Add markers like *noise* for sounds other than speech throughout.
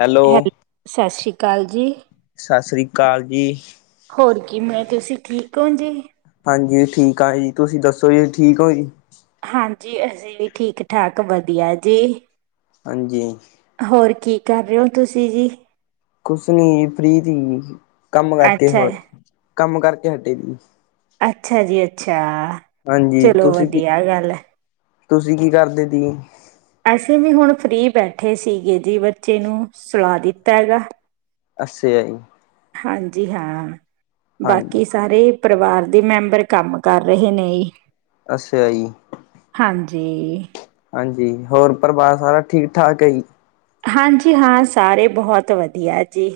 Hello *unintelligible* ਸਤਿ ਸ਼੍ਰੀ ਅਕਾਲ ਜੀ ਹੋਰ ਕਿਵੇਂ ਤੁਸੀਂ ਠੀਕ ਹੋ ਜੀ ਹਾਂਜੀ ਠੀਕ ਆ ਜੀ ਤੁਸੀਂ ਦੱਸੋ ਜੀ ਠੀਕ ਹੋ ਜੀ ਜੀ ਅਸੀਂ ਵੀ ਠੀਕ ਠਾਕ ਵਧੀਆ ਜੀ ਹਾਂਜੀ ਹੋਰ ਕੀ ਕਰ ਰਹੇ ਹੋ ਤੁਸੀਂ ਜੀ ਕੁਛ ਨੀ *unintelligible* ਕੰਮ ਕਰਕੇ ਅੱਛਾ ਹੋਰ ਕੰਮ ਕਰਕੇ ਹਟੇ ਦੀ ਅੱਛਾ ਜੀ ਅੱਛਾ ਹਾਂਜੀ ਚਲੋ ਤੁਸੀਂ ਕੀ ਵਧੀਆ ਗੱਲ ਤੁਸੀਂ ਕੀ ਕਰਦੇ ਦੀ ਅੈਸੇ ਵੀ ਹੁਣ ਫ੍ਰਰੀ ਬੈਠੇ ਸੀਗੇ ਜੀ ਬੱਚੇ ਨੂੰ ਸਲਾਹ ਦਿੱਤਾ ਹੈਗਾ ਅਛ ਹਾਂਜੀ ਹਾਂ ਬਾਕੀ ਸਾਰੇ ਪਰਿਵਾਰ ਦੇ ਮੈਂਬਰ ਕੰਮ ਕਰ ਰਹੇ ਨੇ ਅੱਛਾ ਜੀ ਜੀ ਹਾਂਜੀ ਹੋਰ ਪਰਿਵਾਰ ਸਾਰਾ ਠੀਕ ਠਾਕ ਹੈਜੀ ਹਾਂਜੀ ਹਾਂ ਸਾਰੇ ਬਹੁਤ ਵਧੀਆ ਜੀ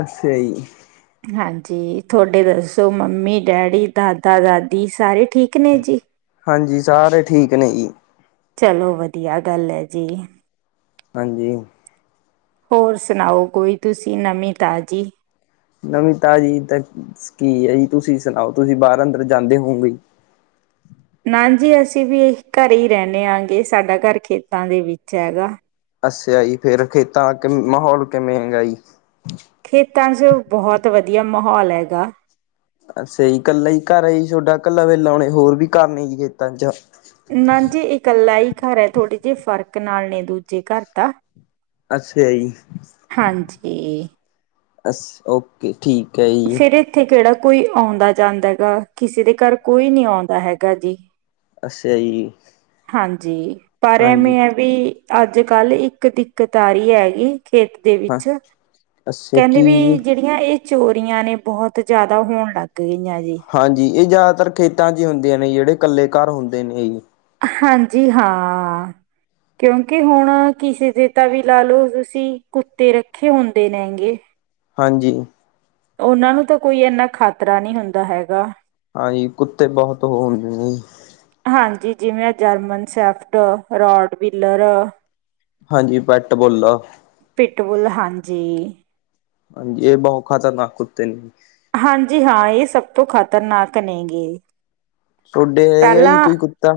ਅਛਾ ਜੀ ਹਾਂਜੀ ਤੁਹਾਡੇ ਦੱਸੋ ਮੰਮੀ ਡੈਡੀ ਦਾਦਾ ਦਾਦੀ ਸਾਰੇ ਠੀਕ ਨੇ ਜੀ ਹਾਂਜੀ ਸਾਰੇ ਠੀਕ ਨੇ ਜੀ ਚਲੋ ਵਧੀਆ ਗੱਲ ਹੈ ਜੀ ਹਾਂਜੀ ਹੋਰ ਸੁਣਾਓ ਕੋਈ ਤੁਸੀਂ ਨਵੀਂ ਤਾਜ਼ੀ ਨਵੀਂ ਤਾਜ਼ੀ ਤਾਂ ਕੀ ਹੈ ਜੀ ਤੁਸੀਂ ਸੁਣਾਓ ਤੁਸੀਂ ਬਾਹਰ ਅੰਦਰ ਜਾਂਦੇ ਹੋਗੇ ਨਾ ਜੀ ਅਸੀਂ ਵੀ ਇਹ ਘਰੇ ਹੀ ਰਹਿੰਦੇ ਆਗੇ ਸਾਡਾ ਘਰ ਖੇਤਾਂ ਦੇ ਵਿੱਚ ਹੈਗਾ ਅਛਾ ਜੀ ਫੇਰ ਖੇਤਾਂ ਮਾਹੌਲ ਕਿਵੇਂ ਹੈਗਾ ਜੀ ਖੇਤਾਂ ਚ ਬਹੁਤ ਵਧੀਆ ਵਧੀਆ ਮਾਹੌਲ ਹੈਗਾ ਅਛਾ ਜੀ ਕੱਲਾ ਹੀ ਘਰ ਆ ਜੀ ਤੌਡਾ ਕੱਲਾ ਵੇਲਾਉਣੇ ਹੋਰ ਵੀ ਘਰ ਨੇ ਜੀ ਖੇਤਾਂ ਚ ਨਾ ਜੀ ਇਕੱਲਾ ਹੀ ਘਰ ਹੈ ਥੋੜੇ ਜਿਹੇ ਫ਼ਰਕ ਨਾਲ ਨੇ ਦੂਜੇ ਘਰ ਤਾਂ ਅੱਛਾ ਜੀ ਹਾਂਜੀ। ਅਸ ਓਕੇ ਠੀਕ ਹੈ ਜੀ ਫਿਰ ਇੱਥੇ ਕਿਹੜਾ ਕੋਈ ਆਉਂਦਾ ਜਾਂਦਾ ਹੈਗਾ ਕਿਸੇ ਦੇ ਘਰ ਕੋਈ ਨੀ ਆਉਂਦਾ ਹੈਗਾ ਜੀ ਅੱਛਾ ਜੀ ਹਾਂਜੀ ਪਰੇ ਹਾਂਜੀ ਮੈਂ ਵੀ ਅੱਜ ਕੱਲ ਇੱਕ ਦਿੱਕਤ ਆਰੀ ਮੰਜਾ ਹੈਗੀ ਖੇਤ ਦੇ ਹਾਂ ਵਿੱਚ ਅੱਛਾ ਕਹਿੰਦੇ ਵੀ ਕੀ ਜਿਹੜੀਆਂ ਇਹ ਚੋਰੀਆਂ ਨੇ ਬਹੁਤ ਜ਼ਿਆਦਾ ਹੋਣ ਲੱਗ ਗਈਆਂ ਜੀ ਹਾਂਜੀ ਇਹ ਜ਼ਿਆਦਾਤਰ ਖੇਤਾਂ ਚ ਹੀ ਹੁੰਦੀਆਂ ਨੇ ਜਿਹੜੇ ਇਕੱਲੇ ਘਰ ਹੁੰਦੇ ਨੇ ਹਾਂਜੀ ਹਾਂ ਕਿਉਂਕਿ ਹੁਣ ਕਿਸੇ ਦੇ ਤਾਂ ਵੀ ਲਾ ਲਓ ਤੁਸੀਂ ਕੁੱਤੇ ਰੱਖੇ ਹੁੰਦੇ ਨੇ ਹੈਗੇ ਹਾਂਜੀ ਉਹਨਾਂ ਨੂੰ ਤਾਂ ਕੋਈ ਇੰਨਾ ਖ਼ਤਰਾ ਨਹੀਂ ਹੁੰਦਾ ਹੈਗਾ ਹਾਂਜੀ ਕੁੱਤੇ ਬਹੁਤ ਹੋ ਹੁੰਦੇ ਨੇ ਜੀ ਹਾਂਜੀ ਜਿਵੇਂ ਜਰਮਨ ਸੈਫਟ ਰੋਡ ਬੀਲਰ ਹਾਂਜੀ ਪੈਟ ਬੁੱਲ ਪਿਟਬੁਲ ਹਾਂਜੀ ਹਾਂਜੀ ਇਹ ਬਹੁ ਖਤਰਨਾਕ ਕੁੱਤੇ ਨੇ ਹਾਂਜੀ ਹਾਂ ਇਹ ਸਭ ਤੋਂ ਖ਼ਤਰਨਾਕ ਨੇ ਗੇ ਥੋਡੇ ਹੈਗੇ ਜੀ ਕੋਈ ਕੁੱਤਾ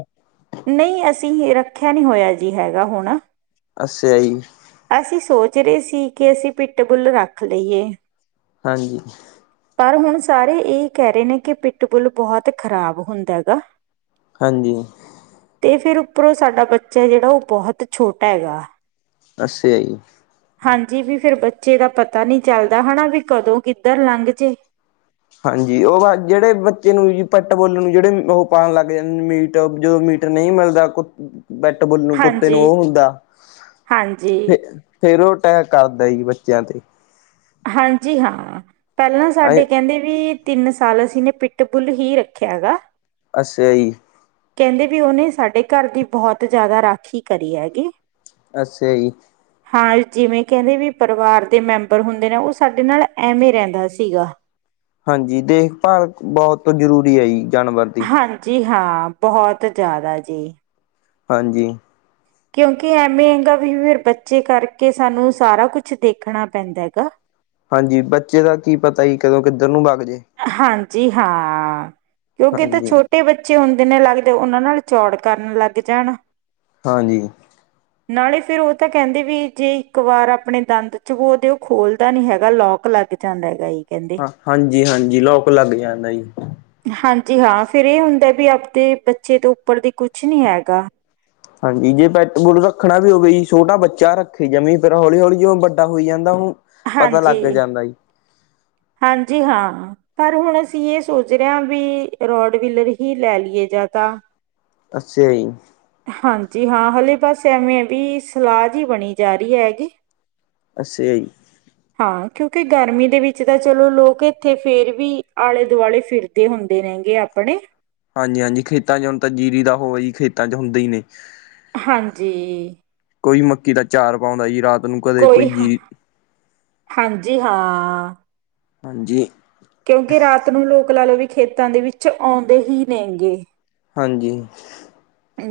ਨਹੀਂ ਰੱਖਿਆ ਨੀ ਹੋਇਆ ਜੀ ਹੈਗਾ ਹੁਣ ਅੱਛਾ ਜੀ। ਅਸੀਂ ਸੋਚ ਰਹੇ ਸੀ ਅਸੀਂ ਪਿੱਟ ਬੁੱਲ ਰੱਖ ਲਈਏ। ਹਾਂਜੀ। ਪਰ ਹੁਣ ਸਾਰੇ ਇਹ ਕਹਿ ਰਹੇ ਨੇ, ਕਿ ਪਿੱਟ ਬੁੱਲ ਬਹੁਤ ਖ਼ਰਾਬ ਹੁੰਦਾ ਗਾ। ਹਾਂਜੀ। ਤੇ ਫਿਰ ਉੱਪਰੋਂ ਸਾਡਾ ਬੱਚਾ ਜਿਹੜਾ, ਉਹ ਬਹੁਤ ਛੋਟਾ ਹੈਗਾ। ਅੱਛਾ ਜੀ। ਹਾਂਜੀ ਵੀ ਫੇਰ ਬੱਚੇ ਦਾ ਪਤਾ ਨਹੀਂ ਚੱਲਦਾ, ਹਨਾਂ ਵੀ ਕਦੋਂ ਕਿੱਧਰ ਲੰਘ ਜਾਏ। ਹਾਂਜੀ, ਉਹ ਜਿਹੜੇ ਬੱਚੇ ਨੂੰ ਪਿਟ ਬੁੱਲ ਨੂੰ, ਜਿਹੜੇ ਉਹ ਪਾਉਣ ਲੱਗ ਜਾਂਦੇ ਮੀਟ, ਜਦੋਂ ਮੀਟ ਨਹੀਂ ਮਿਲਦਾ ਪਿਟ ਬੁਲ ਨੂੰ ਕੁੱਤੇ ਨੂੰ ਹਾਂਜੀ ਉਹ ਹੁੰਦਾ, ਹਾਂਜੀ ਫਿਰ ਫੇਰ ਉਹ ਅਟੈਕ ਕਰਦਾ ਜੀ ਬੱਚਿਆਂ ਤੇ ਹਾਂਜੀ, ਹਾਂ। ਪਹਿਲਾਂ ਅ ਸਾਡੇ ਕਹਿੰਦੇ ਵੀ ਤਿੰਨ ਸਾਲ ਅਸੀਂ ਨੇ ਪਿੱਟ ਬੁੱਲ ਹੀ ਰੱਖਿਆ ਗਾ। ਅੱਛਾ ਜੀ। ਕਹਿੰਦੇ ਵੀ ਉਹਨੇ ਸਾਡੇ ਘਰ ਦੀ ਬਹੁਤ ਜ਼ਿਆਦਾ ਰਾਖੀ ਕਰੀ ਆ ਗੀ। ਅੱਛਾ ਜੀ। ਹਾਂ, ਜਿਵੇਂ ਕਹਿੰਦੇ ਵੀ ਪਰਿਵਾਰ ਦੇ ਮੈਂਬਰ ਹੁੰਦੇ ਨੇ ਉਹ ਸਾਡੇ ਨਾਲ ਐਵੇਂ ਰਹਿੰਦਾ ਸੀਗਾ। ਹਾਂਜੀ, ਦੇਖਭਾਲ ਬਹੁਤ ਜ਼ਰੂਰੀ ਆ ਜੀ ਜਾਨਵਰ ਦੀ। ਹਾਂਜੀ ਹਾਂ, ਬਹੁਤ ਜ਼ਿਆਦਾ ਜੀ। ਹਾਂਜੀ। ਕਿਉਂਕਿ ਐਵੇਂ ਹੈਗਾ ਵੀ, ਫਿਰ ਬੱਚੇ ਕਰਕੇ ਸਾਨੂੰ ਸਾਰਾ ਕੁਛ ਦੇਖਣਾ ਪੈਂਦਾ ਗਾ। ਹਾਂਜੀ, ਬੱਚੇ ਦਾ ਕੀ ਪਤਾ ਹੀ ਕਦੋਂ ਕਿੱਧਰ ਨੂੰ ਬਗ਼ ਹਾਂਜੀ। ਜੀ ਹਾਂ। ਕਿਉਂਕਿ ਇੱਥੇ ਹਾਂਜੀ ਛੋਟੇ ਬੱਚੇ ਹੁੰ ਦਿਨੇ ਲੱਗਦੇ, ਉਹਨਾਂ ਨਾਲ ਚੌੜ ਕਰਨ ਲੱਗ ਜਾਣ। ਹਾਂਜੀ। ਨਾਲੇ ਫੇਰ ਉਹ ਤਾਂ ਕਹਿੰਦੇ ਵੀ, ਜੇ ਇੱਕ ਵਾਰ ਆਪਣੇ ਦੰਦ ਚਬੋ ਦੇ ਉਹ ਖੋਲਦਾ ਨੀ ਹੈਗਾ, ਲੋਕ ਲੱਗ ਜਾਂਦਾ ਗਾ ਜੀ ਕਹਿੰਦੇ। ਹਾਂ, ਹਾਂਜੀ ਹਾਂਜੀ। ਜੀ, ਲੋਕ ਲੱਗ ਜਾਂਦਾ ਜੀ। ਹਾਂਜੀ ਹਾਂ, ਫੇਰ ਇਹ ਹੁੰਦਾ ਵੀ ਆਪਦੇ ਬੱਚੇ ਤੋਂ ਉੱਪਰ ਦੀ ਕੁਛ ਨੀ ਹੈਗਾ। ਹਾਂਜੀ, ਜੇ ਪਿਟ ਬੁੱਲ ਰੱਖਣਾ ਵੀ ਹੋਵੇ ਛੋਟਾ ਬੱਚਾ ਰੱਖੇ, ਜਮੀ ਫੇਰ ਹੌਲੀ ਹੌਲੀ ਜੀ ਵੱਡਾ ਹੋਈ ਜਾਂਦਾ, ਉਹਨੂੰ ਪਤਾ ਲੱਗ ਹਾਂਜੀ, ਜਾਂਦਾ ਜੀ। ਹਾਂਜੀ ਹਾਂ, ਪਰ ਹੁਣ ਅਸੀਂ ਇਹ ਸੋਚ ਰਹੇ ਹਾਂ ਵੀ, ਰੋਡਵੀਲਰ ਹੀ ਲੈ ਲਈਏ ਜਾਂ ਤਾਂ ਅੱਛਾ ਜੀ। ਜੀ ਹਾਂ, ਹਲੇ ਬਸ ਐਵੇਂ ਵੀ ਸਲਾਹ ਜਿਹੀ ਬਣੀ ਜਾ ਰਹੀ ਹੈਗੀ। ਅੱਛਾ ਜੀ ਹਾਂ ਕਿਉਂਕਿ ਗਰਮੀ ਦੇ ਵਿੱਚ ਵਿੱਚ ਤਾਂ ਚਲੋ ਲੋਕ ਇੱਥੇ ਫੇਰ ਵੀ ਆਲੇ ਦੁਆਲੇ ਫਿਰਦੇ ਹੁੰਦੇ ਨੇਗੇ ਆਪਣੇ ਹਾਂਜੀ ਹਾਂਜੀ ਖੇਤਾਂ ਚ ਹੁਣ ਤਾਂ ਜੀਰੀ ਦਾ ਹੋਵੇ ਖੇਤਾਂ ਚ ਹੁੰਦਾ ਹੀ ਨੇ ਹਾਂਜੀ ਕੋਈ ਮੱਕੀ ਦਾ ਚਾਰ ਪਾਉਂਦਾ ਜੀ ਰਾਤ ਨੂੰ ਕਦੇ ਕੋਈ ਹਾਂ ਜੀਰੀ ਹਾਂਜੀ ਹਾਂ ਹਾਂ ਹਾਂਜੀ ਕਿਉਂਕਿ ਰਾਤ ਨੂੰ ਲੋਕ ਲਾ ਲਓ ਵੀ ਖੇਤਾਂ ਦੇ ਵਿੱਚ ਆਉਂਦੇ ਹੀ ਨੇਗੇ ਹਾਂਜੀ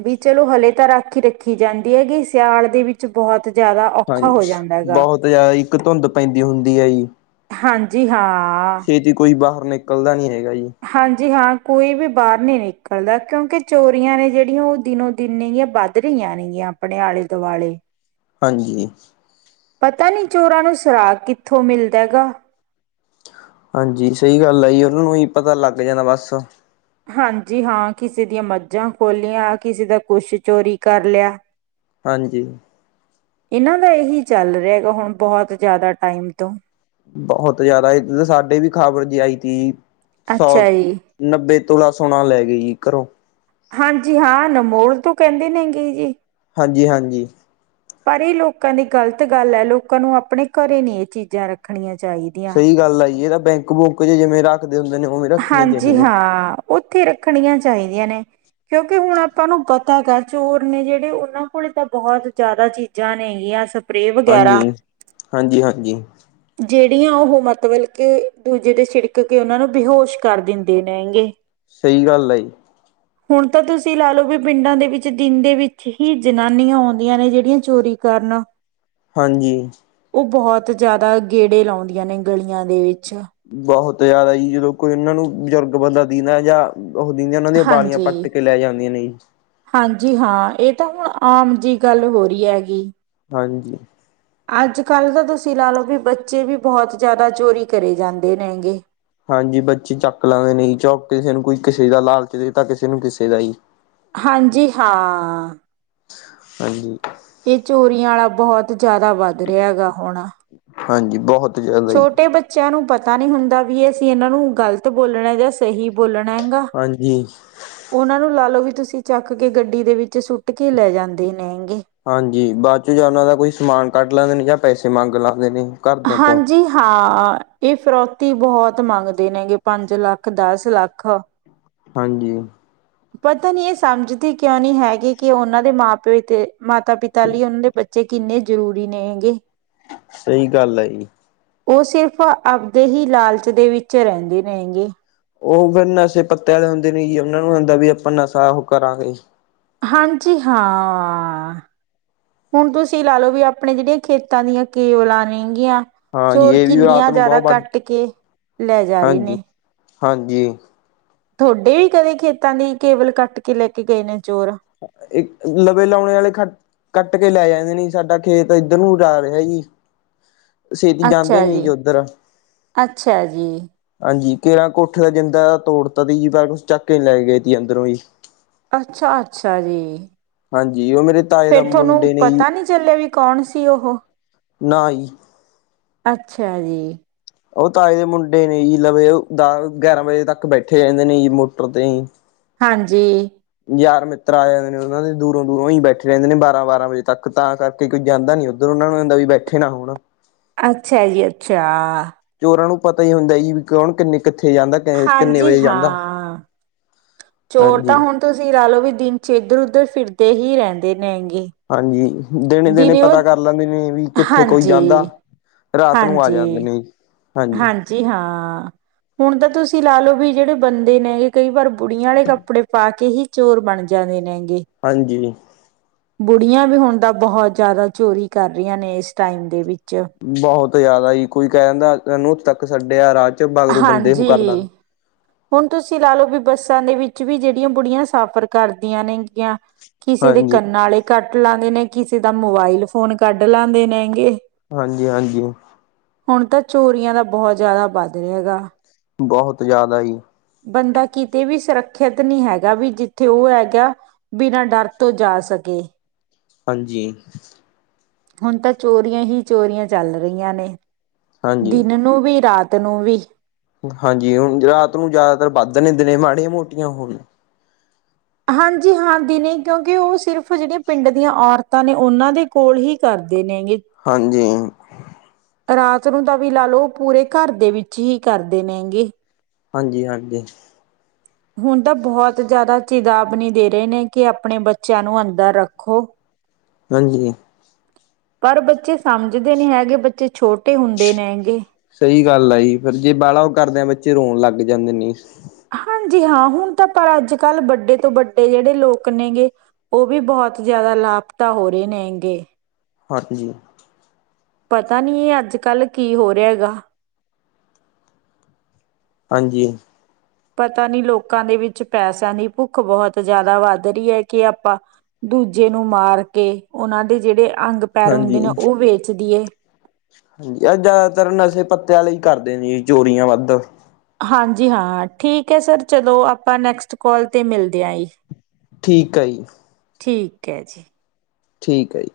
ਵੀ ਚਲੋ ਹਲੇ ਤਾਂ ਰਾਖੀ ਰੱਖੀ ਜਾਂਦੀ ਹੈਗੀ ਸਿਆਲ ਦੇ ਵਿੱਚ ਬਹੁਤ ਜ਼ਿਆਦਾ ਔਖਾ ਹਾਂਜੀ ਹੋ ਜਾਂਦਾ ਹੈਗਾ। ਬਹੁਤ ਜ਼ਿਆਦਾ ਇੱਕ ਧੁੰਦ ਪੈਂਦੀ ਹੁੰਦੀ ਹੈ ਜੀ ਹਾਂਜੀ ਛੇਤੀ ਕੋਈ ਹਾਂ ਬਾਹਰ ਨਿਕਲਦਾ ਨਹੀਂ ਹੈਗਾ ਜੀ ਹਾਂਜੀ ਹਾਂ ਕੋਈ ਵੀ ਬਾਹਰ ਨੀ ਨਿਕਲਦਾ ਕਿਉਂਕਿ ਚੋਰੀਆਂ ਨੇ ਜਿਹੜੀਆਂ ਉਹ ਦਿਨੋ ਦਿਨ ਨੇਗੀਆਂ ਵੱਧ ਰਹੀਆਂ ਨੇਗੀਆਂ ਆਪਣੇ ਆਲੇ ਦੁਆਲੇ ਹਾਂਜੀ ਪਤਾ ਨੀ ਚੋਰਾਂ ਨੂੰ ਸੁਰਾਖ ਕਿੱਥੋਂ ਮਿਲਦਾ ਗਾ ਹਾਂਜੀ ਸਹੀ ਗੱਲ ਆ ਜੀ ਉਹਨਾਂ ਨੂੰ ਹੀ ਪਤਾ ਲੱਗ ਜਾਣਾ ਬਸ ਹਾਂਜੀ ਹਾਂ ਕਿਸੇ ਦੀਆਂ ਮੱਝਾਂ ਖੋਲ੍ਹੀਆਂ ਕਿਸੇ ਦਾ ਕੁਛ ਚੋਰੀ ਕਰ ਲਿਆ ਹਾਂਜੀ ਇਹਨਾਂ ਦਾ ਇਹੀ ਚੱਲ ਰਿਹਾ ਗਾ ਹੁਣ ਬਹੁਤ ਜ਼ਿਆਦਾ ਟਾਈਮ ਤੋਂ ਬਹੁਤ ਜਿਆਦਾ ਸਾਡੇ ਵੀ ਖ਼ਬਰ ਜੀ ਆਈ ਤੀ ਸੌ ਅੱਛਾ ਜੀ ਨੱਬੇ ਤੋਲਾ ਸੋਣਾ ਲੈ ਗਏ ਜੀ ਘਰੋਂ ਹਾਂਜੀ ਹਾਂ ਅਨਮੋਲ ਤੋਂ ਕਹਿੰਦੇ ਨੇ ਗੇ ਜੀ ਹਾਂਜੀ ਹਾਂਜੀ ਪਰ ਇਹ ਲੋਕਾਂ ਦੀ ਗ਼ਲਤ ਗੱਲ ਹੈ ਲੋਕਾਂ ਨੂੰ ਆਪਣੇ ਘਰੇ ਨੀ ਇਹ ਚੀਜ਼ਾਂ ਰੱਖਣੀਆਂ ਚਾਹੀਦੀਆਂ ਸਹੀ ਗੱਲ ਆ ਜੀ ਏ ਤਾਂ ਬੈਂਕ ਬੁਕ ਜਿਵੇਂ ਰੱਖ ਹਾਂਜੀ ਹਾਂ ਉੱਥੇ ਰੱਖਣੀਆਂ ਚਾਹੀਦੀਆਂ ਨੇ ਕਿਉਂਕਿ ਹੁਣ ਆਪਾਂ ਨੂੰ ਪਤਾ ਗ ਚੋਰ ਨੇ ਜਿਹੜੇ ਉਹਨਾਂ ਕੋਲ ਤਾਂ ਬਹੁਤ ਜ਼ਿਆਦਾ ਚੀਜ਼ਾਂ ਨੇਗੀਆਂ ਸ ਹਾਂਜੀ ਹਾਂਜੀ ਹਾਂਜੀ ਜਿਹੜੀਆਂ ਉਹ ਮਤਲਬ ਕਿ ਦੂਜੇ ਦੇ ਛੜਕ ਕੇ ਉਹਨਾਂ ਨੂੰ ਬੇਹੋਸ਼ ਕਰ ਦਿੰਦੇ ਨੇਗੇ ਸਹੀ ਗੱਲ ਆ ਜ ਹੁਣ ਤਾਂ ਤੁਸੀਂ ਲਾ ਲਓ ਵੀ ਪਿੰਡਾਂ ਦੇ ਵਿੱਚ ਦਿਨ ਦੇ ਵਿੱਚ ਹੀ ਜਨਾਨੀਆਂ ਆਉਂਦੀਆਂ ਨੇ ਜਿਹੜੀਆਂ ਚੋਰੀ ਕਰਨ ਹਾਂਜੀ ਉਹ ਬਹੁਤ ਜਿਆਦਾ ਗੇੜੇ ਲਾਉਂਦੀਆਂ ਨੇ ਗਲੀਆਂ ਦੇ ਵਿੱਚ ਬਹੁਤ ਤ ਯਦ ਆਈ ਜਦੋਂ ਕੋਈ ਉਹਨਾਂ ਨੂੰ ਬਜ਼ੁਰਗ ਬੰਦਾ ਦੇਦਾ ਜਾਂ ਉਹ ਦਿੰਦੀ ਉਹਨਾਂ ਦੀਆਂ ਬਾਲੀਆਂ ਪੱਟ ਕੇ ਲੈ ਜਾਂਦੀਆਂ ਨੇ ਜੀ ਜੀ ਹਾਂ ਇਹ ਤਾਂ ਹੁਣ ਆਮ ਜਿਹੀ ਗੱਲ ਹੋ ਰਹੀ ਹੈਗੀ ਹਾਂਜੀ ਅੱਜ ਕੱਲ ਤਾਂ ਤੁਸੀਂ ਲਾ ਲਓ ਵੀ ਬੱਚੇ ਵੀ ਬਹੁਤ ਜ਼ਿਆਦਾ ਚੋਰੀ ਕਰੇ ਜਾਂਦੇ ਨੇ ਹੈਗੇ ਹਾਂਜੀ ਬੱਚੀ ਚੱਕ ਲਾਂਦੇ ਨਹੀਂ ਚ ਕਿਸੇ ਨੂੰ ਕੋਈ ਕਿਸੇ ਦਾ ਲਾਲਚ ਦਿੱਤਾ ਕਿਸੇ ਨੂੰ ਕਿਸੇ ਦਾ ਹੀ ਹਾਂਜੀ ਹਾਂ ਹਾਂਜੀ-ਹਾਂਜੀ ਇਹ ਚੋਰੀਆਂ ਵਾਲਾ ਬਹੁਤ ਜਿਆਦਾ ਵੱਧ ਰਿਹਾ ਹੈ ਗਗਾ ਹੁਣ ਹਾਂਜੀ ਬਹੁਤ ਜ਼ਿਆਦਾ ਜੀ ਛੋਟੇ ਬੱਚਿਆਂ ਨੂੰ ਪਤਾ ਪਤਾ ਨਹੀਂ ਹੁੰਦਾ ਵੀ ਅਸੀਂ ਇਹਨਾਂ ਨੂੰ ਗ਼ਲਤ ਬੋਲਣਾ ਜਾਂ ਸਹੀ ਬੋਲਣਾ ਮਹਿੰਗਾ ਹਾਂਜੀ। ਉਹਨਾਂ ਨੂੰ ਲਾ ਲਓ ਵੀ ਤੁਸੀਂ ਚੱਕ ਕੇ ਗੱਡੀ ਦੇ ਵਿੱਚ ਸੁੱਟ ਕੇ ਲੈ ਜਾਂਦੇ ਨੇ ਹਾਂਜੀ ਬਾਅਦ ਚੋਂ ਜਾਂ ਉਹਨਾਂ ਦਾ ਕੋਈ ਸਮਾਨ ਕੱਢ ਲੈਂਦੇ ਨੇ ਜਾਂ ਪੈਸੇ ਮੰਗ ਲਾਦੇ ਨੇ ਘਰਦਿਆਂ ਤੋਂ ਹਾਂਜੀ ਹਾਂ ਇਹ ਫਰੋਤੀ ਬਹੁਤ ਮੰਗਦੇ ਨੇਗੇ ਪੰਜ ਲੱਖ ਦਸ ਲੱਖ ਹਾਂਜੀ ਪਤਾ ਨਹੀ ਇਹ ਸਮਝਦੇ ਕਿਉਂ ਨਹੀ ਹੈਗੇ ਕਿ ਉਹਨਾਂ ਦੇ ਮਾਂ ਪਿਓਥ ਮਾਤਾ ਪਿਤਾ ਲਈ ਉਹਨਾਂ ਦੇ ਬ ਬੱਚੇ ਕਿੰਨੇ ਜ਼ਰੂਰੀ ਨੇ ਹੈਗੇ ਸਹੀ ਗੱਲ ਆ ਜੀ ਉਹ ਸਿਰਫ਼ ਆਪਦੇ ਹੀ ਲਾਲਚ ਦੇ ਵਿੱਚ ਰਹਿੰਦੇ ਰਣਗੇ ਉਹ ਫਿਰ ਨਸ਼ੇ ਪੱਤਤੇ ਵਾਲੇ ਹੁੰਦੇ ਨੇ ਜੀ ਉਹਨਾਂ ਨੂੰ ਹੁੰਦਾ ਵੀ ਆਪਾਂ ਨਸ਼ਾ ਉਹ ਕਰਾਂਗੇ ਹਾਂਜੀ ਹਾਂ ਹੁਣ ਤੁਸੀਂ ਲਾ ਲਓ ਵੀ ਆਪਣੇ ਜਿਹੜੀਆਂ ਖੇਤਾਂ ਦੀਆਂ ਕੇਵਲਾਂ ਨੇਗੀਆਂ ਹਾਂਜੀ ਚੋਰ ਇਹ ਵੀ ਰਾਤ ਕਿੰਨੀਆਂ ਨੂੰ ਜ਼ਿਆਦਾ ਬਹੁਤ ਵੱਡ ਕੱਟ ਕੇ ਲੈ ਜਾ ਰਹੇ ਹਾਂਜੀ ਨੇ ਹਾਂਜੀ, ਤੁਹਾਡੇ ਵੀ ਕਦੇ ਖੇਤਾਂ ਦੀ ਕੇਬਲ ਕੱਟ ਕੇ ਲੈ ਕੇ ਗਏ ਨੇ ਚੋਰ ਇੱਕ ਲਵੇ ਲਾਉਣੇ ਵਾਲੇ ਖ ਕੱਟ ਕੇ ਲੈ ਜਾ ਨ ਸਾਡਾ ਖੇਤ ਇੱਧਰ ਨੂੰ ਜਾ ਰਿਹਾ ਜੀ। ਛੇਤੀ ਜਾਂਦੇ ਨੀ ਜੀ ਉੱਧਰ ਅੱਛਾ ਜੀ ਹਾਂਜੀ ਕਿਰਾਂ ਕੋਠੇ ਦਾ ਜਿੰਦਾ ਤੋੜਤਾ ਤੀ ਜੀ ਕੁਛ ਚੱਕ ਕੇ ਨੀ ਲੈ ਕੇ ਗਏ ਤੀ ਅੰਦਰੋਂ ਹੀ ਅੱਛਾ-ਅੱਛਾ ਜੀ, ਹਾਂਜੀ ਉਹ ਮੇਰੇ ਤਾਏ ਦਾ ਫੇਰ ਤੁਹਾਨੂੰ ਮੁੰਡੇ ਨੇ ਜੀ ਪਤਾ ਨੀ ਚੱਲਿਆ ਵੀ ਕੌਣ ਸੀ ਉਹ ਨਾ ਜੀ ਅੱਛਾ ਜੀ, ਉਹ ਤਾਏ ਦੇ ਮੁੰਡੇ ਨੇ ਜੀ ਲਵੇ ਦਸ ਗਿਆਰਾਂ ਵਜੇ ਤੱਕ ਬੈਠੇ ਰਹਿੰਦੇ ਨੇ ਜੀ ਮੋਟਰ ਤੇ ਹੀ ਹਾਂਜੀ, ਯਾਰ ਮਿੱਤਰ ਆ ਜਾਂਦੇ ਨੇ ਉਹਨਾਂ ਦੇ ਦੂਰੋਂ-ਦੂਰੋਂ ਹੀ ਬੈਠੇ ਰਹਿੰਦੇ ਨੇ ਬਾਰਾਂ-ਬਾਰਾਂ ਵਜੇ ਤੱਕ ਤਾਂ ਕਰਕੇ ਕੋਈ ਜਾਂਦਾ ਨੀ ਉੱਧਰ ਉਹਨਾਂ ਨੂੰ ਕਦਾ ਵੀ ਬੈਠੇ ਨਾ ਹੋਣ। ਅੱਛਾ ਜੀ ਅੱਛਾ, ਨੂੰ ਪਤਾ ਹੀ ਹੁੰਦਾ ਈ ਜੀ ਕੌਣ ਕਿੰਨੇ, ਕਿੱਥੇ ਜਾਂਦਾ ਕਿੰਨੇ ਹਾਂਜੀ ਵਜੇ ਜਾਂਦਾ। ਹਾਂ, ਚੋਰ ਤਾਂ ਹਾਂਜੀ। ਹੁਣ ਤੁਸੀਂ ਲਾ ਲਓ ਵੀ ਦਿਨ ਚ ਇੱਧਰ ਉਧਰ ਫਿਰਦੇ, ਈ ਹੀ ਰਹਿੰਦੇ, ਨੇ ਗੇ। ਹਾਂਜੀ ਦਿਨੇ ਦਿਨੇ ਪਤਾ ਕਰ ਲੈਂਦੇ ਨੇ, ਵੀ ਕਿੱਥੇ ਕੋਈ ਜਾਂਦਾ। ਹਾਂਜੀ, ਰਾਤ ਨੂੰ ਆ ਜਾਂਦੇ ਹਾਂਜੀ, ਨੇ ਜੀ, ਹਾਂਜੀ ਹਾਂ ਹੁਣ ਤਾਂ ਤੁਸੀਂ, ਤੁਸੀਂ ਲਾ ਲਓ ਵੀ ਜਿਹੜੇ ਬੰਦੇ ਨੇਗੇ ਕਈ ਵਾਰ ਬੁੜੀਆਂ ਵਾਲੇ ਕੱਪੜੇ ਪਾ ਕੇ ਹੀ ਚੋਰ ਬਣ ਜਾਂਦੇ ਨੇਗੇ। ਹਾਂਜੀ, ਬੁੜੀਆਂ ਵੀ ਹੁਣ ਤਾਂ ਬਹੁਤ ਜ਼ਿਆਦਾ ਚੋਰੀ ਕਰ ਰਹੀਆਂ ਨੇ ਇਸ ਟਾਈਮ ਦੇ ਵਿੱਚ ਬਹੁਤ ਜ਼ਿਆਦਾ ਕੋਈ ਕਹਿ ਦਿੰਦਾ *unintelligible* ਛੱਡਿਆ ਰਾਜ ਬਾਗਰੂ ਬੰਦੇ ਉਹ ਕਰਦਾ, ਹਾਂਜੀ। ਹੁਣ ਤੁਸੀਂ ਲਾ ਲਓ ਵੀ ਬੱਸਾਂ ਦੇ ਵਿੱਚ ਵੀ ਜਿਹੜੀਆਂ ਬੁੜੀਆਂ ਸਾਫ਼ਰ ਕਰਦੀਆਂ ਨੇਗੀਆਂ। ਕਿਸੇ ਦੇ ਹਾਂਜੀ ਕੰਨਾਂ ਆਲੇ ਕਟ ਕੱਟ ਲਾਦੇ ਨੇ ਕਿਸੇ ਦਾ ਮੋਬਾਇਲ ਫੋਨ ਕੱਢ ਲਾਂਦੇ ਨੇ ਹੈਗੇ। ਹਾਂਜੀ-ਹਾਂਜੀ, ਹੁਣ ਤਾਂ ਚੋਰੀਆਂ ਦਾ ਬਹੁਤ ਜ਼ਿਆਦਾ ਵੱਧ ਰਿਹਾ ਗਾ, ਬਹੁਤ ਜ਼ਿਆਦਾ ਜੀ, ਬੰਦਾ ਕਿਤੇ ਵੀ ਸੁਰੱਖਿਅਤ ਨੀ ਹੈਗਾ ਵੀ ਜਿੱਥੇ ਉਹ ਹੈਗਾ ਬਿਨਾਂ ਡਰ ਤੋਂ ਜਾ ਸਕੇ। ਹਾਂਜੀ, ਹੁਣ ਤਾਂ ਚੋਰੀਆਂ ਹੀ ਚੋਰੀਆਂ ਚੱਲ ਰਹੀਆਂ ਨੇ। ਹਾਂਜੀ ਦਿਨ ਨੂੰ ਵੀ ਰਾਤ ਨੂੰ ਵੀ। ਹਾਂਜੀ ਹੁਣ ਰਾਤ ਨੂੰ ਜ਼ਿਆਦਾਤਰ ਵੱਧ ਨੇ ਦਿਨ ਮਾੜੀਆਂ ਮੋਟੀਆਂ ਹੋਣ ਹਾਂਜੀ ਹਾਂ ਦਿਨ ਕਿਉਂਕਿ ਉਹ ਸਿਰਫ ਜਿਹੜੀਆਂ ਪਿੰਡ ਦੀਆਂ ਔਰਤਾਂ ਨੇ ਉਹਨਾਂ ਦੇ ਕੋਲ ਹੀ ਕਰ ਹਾਂਜੀ। ਰਾਤ ਨੂੰ ਤਾਂ ਵੀ ਲਾ ਲਓ ਪੂਰੇ ਘਰ ਦੇ ਵਿੱਚ ਹੀ ਕਰਦੇ ਨੇਗੇ। ਹਾਂਜੀ ਹਾਂਜੀ। ਹੁਣ ਤਾਂ ਬਹੁਤ ਜ਼ਿਆਦਾ ਚੇਤਾਵਨੀ ਦੇ ਰਹੇ ਨੇ ਕਿ ਆਪਣੇ ਬੱਚਿਆਂ ਨੂੰ ਅੰਦਰ ਰੱਖੋ। ਹਾਂਜੀ। ਪਰ ਬੱਚੇ ਸਮਝਦੇ ਨਹੀਂ ਹੈਗੇ ਬੱਚੇ ਛੋਟੇ ਹੁੰਦੇ ਨੇਗੇ ਸਹੀ ਗੱਲ ਆ ਜੀ ਫਿਰ ਜੇ ਬਾਹਲਾ ਉਹ ਕਰਦਿਆਂ ਬੱਚੇ ਰੋਣ ਲੱਗ ਜਾਂਦੇ ਨੇ। ਹਾਂਜੀ ਹਾਂ ਹੁਣ ਤਾਂ ਪਰ ਅੱਜ ਕੱਲ੍ਹ ਵੱਡੇ ਤੋਂ ਵੱਡੇ ਜਿਹੜੇ ਲੋਕ ਨੇ ਗੇੇ। ਉਹ ਵੀ ਬਹੁਤ ਜ਼ਿਆਦਾ ਲਾਪਤਾ ਹੋ ਰਹੇ ਨੇਗੇ। ਹਾਂਜੀ। ਪਤਾ ਨਹੀਂ ਇਹ ਅੱਜ ਕੱਲ੍ਹ ਕੀ ਹੋ ਰਿਹਾ ਹੈਗਾ। ਹਾਂਜੀ। ਪਤਾ ਨਹੀਂ ਲੋਕਾਂ ਦੇ ਵਿੱਚ ਪੈਸਿਆਂ ਦੀ ਭੁੱਖ ਬਹੁਤ ਜ਼ਿਆਦਾ ਵੱਧ ਰਹੀ ਹੈ ਕਿ ਆਪਾਂ ਦੂਜੇ ਨੂੰ ਮਾਰ ਕੇ ਉਹਨਾਂ ਦੇ ਜਿਹੜੇ ਅੰਗ ਪੈਰ ਹੁੰਦੇ ਨੇ ਉਹ ਵੇਚ ਦਈਏ। ਆਹ ਜ਼ਿਆਦਾਤਰ ਨਸ਼ੇ ਪੱਤਿਆਂ ਆਲੇ ਈ ਕਰਦੇ ਨੇ ਚੋਰੀਆਂ ਵੱਧ। ਹਾਂਜੀ ਹਾਂ ਠੀਕ ਹੈ ਸਰ ਚਲੋ ਆਪਾਂ ਨੈਕਸਟ ਕਾਲ ਤੇ ਮਿਲਦੇ ਹਾਂ ਜੀ। ਠੀਕ ਆ ਜੀ। ਠੀਕ ਹੈ ਜੀ। ਠੀਕ ਹੈ ਜੀ।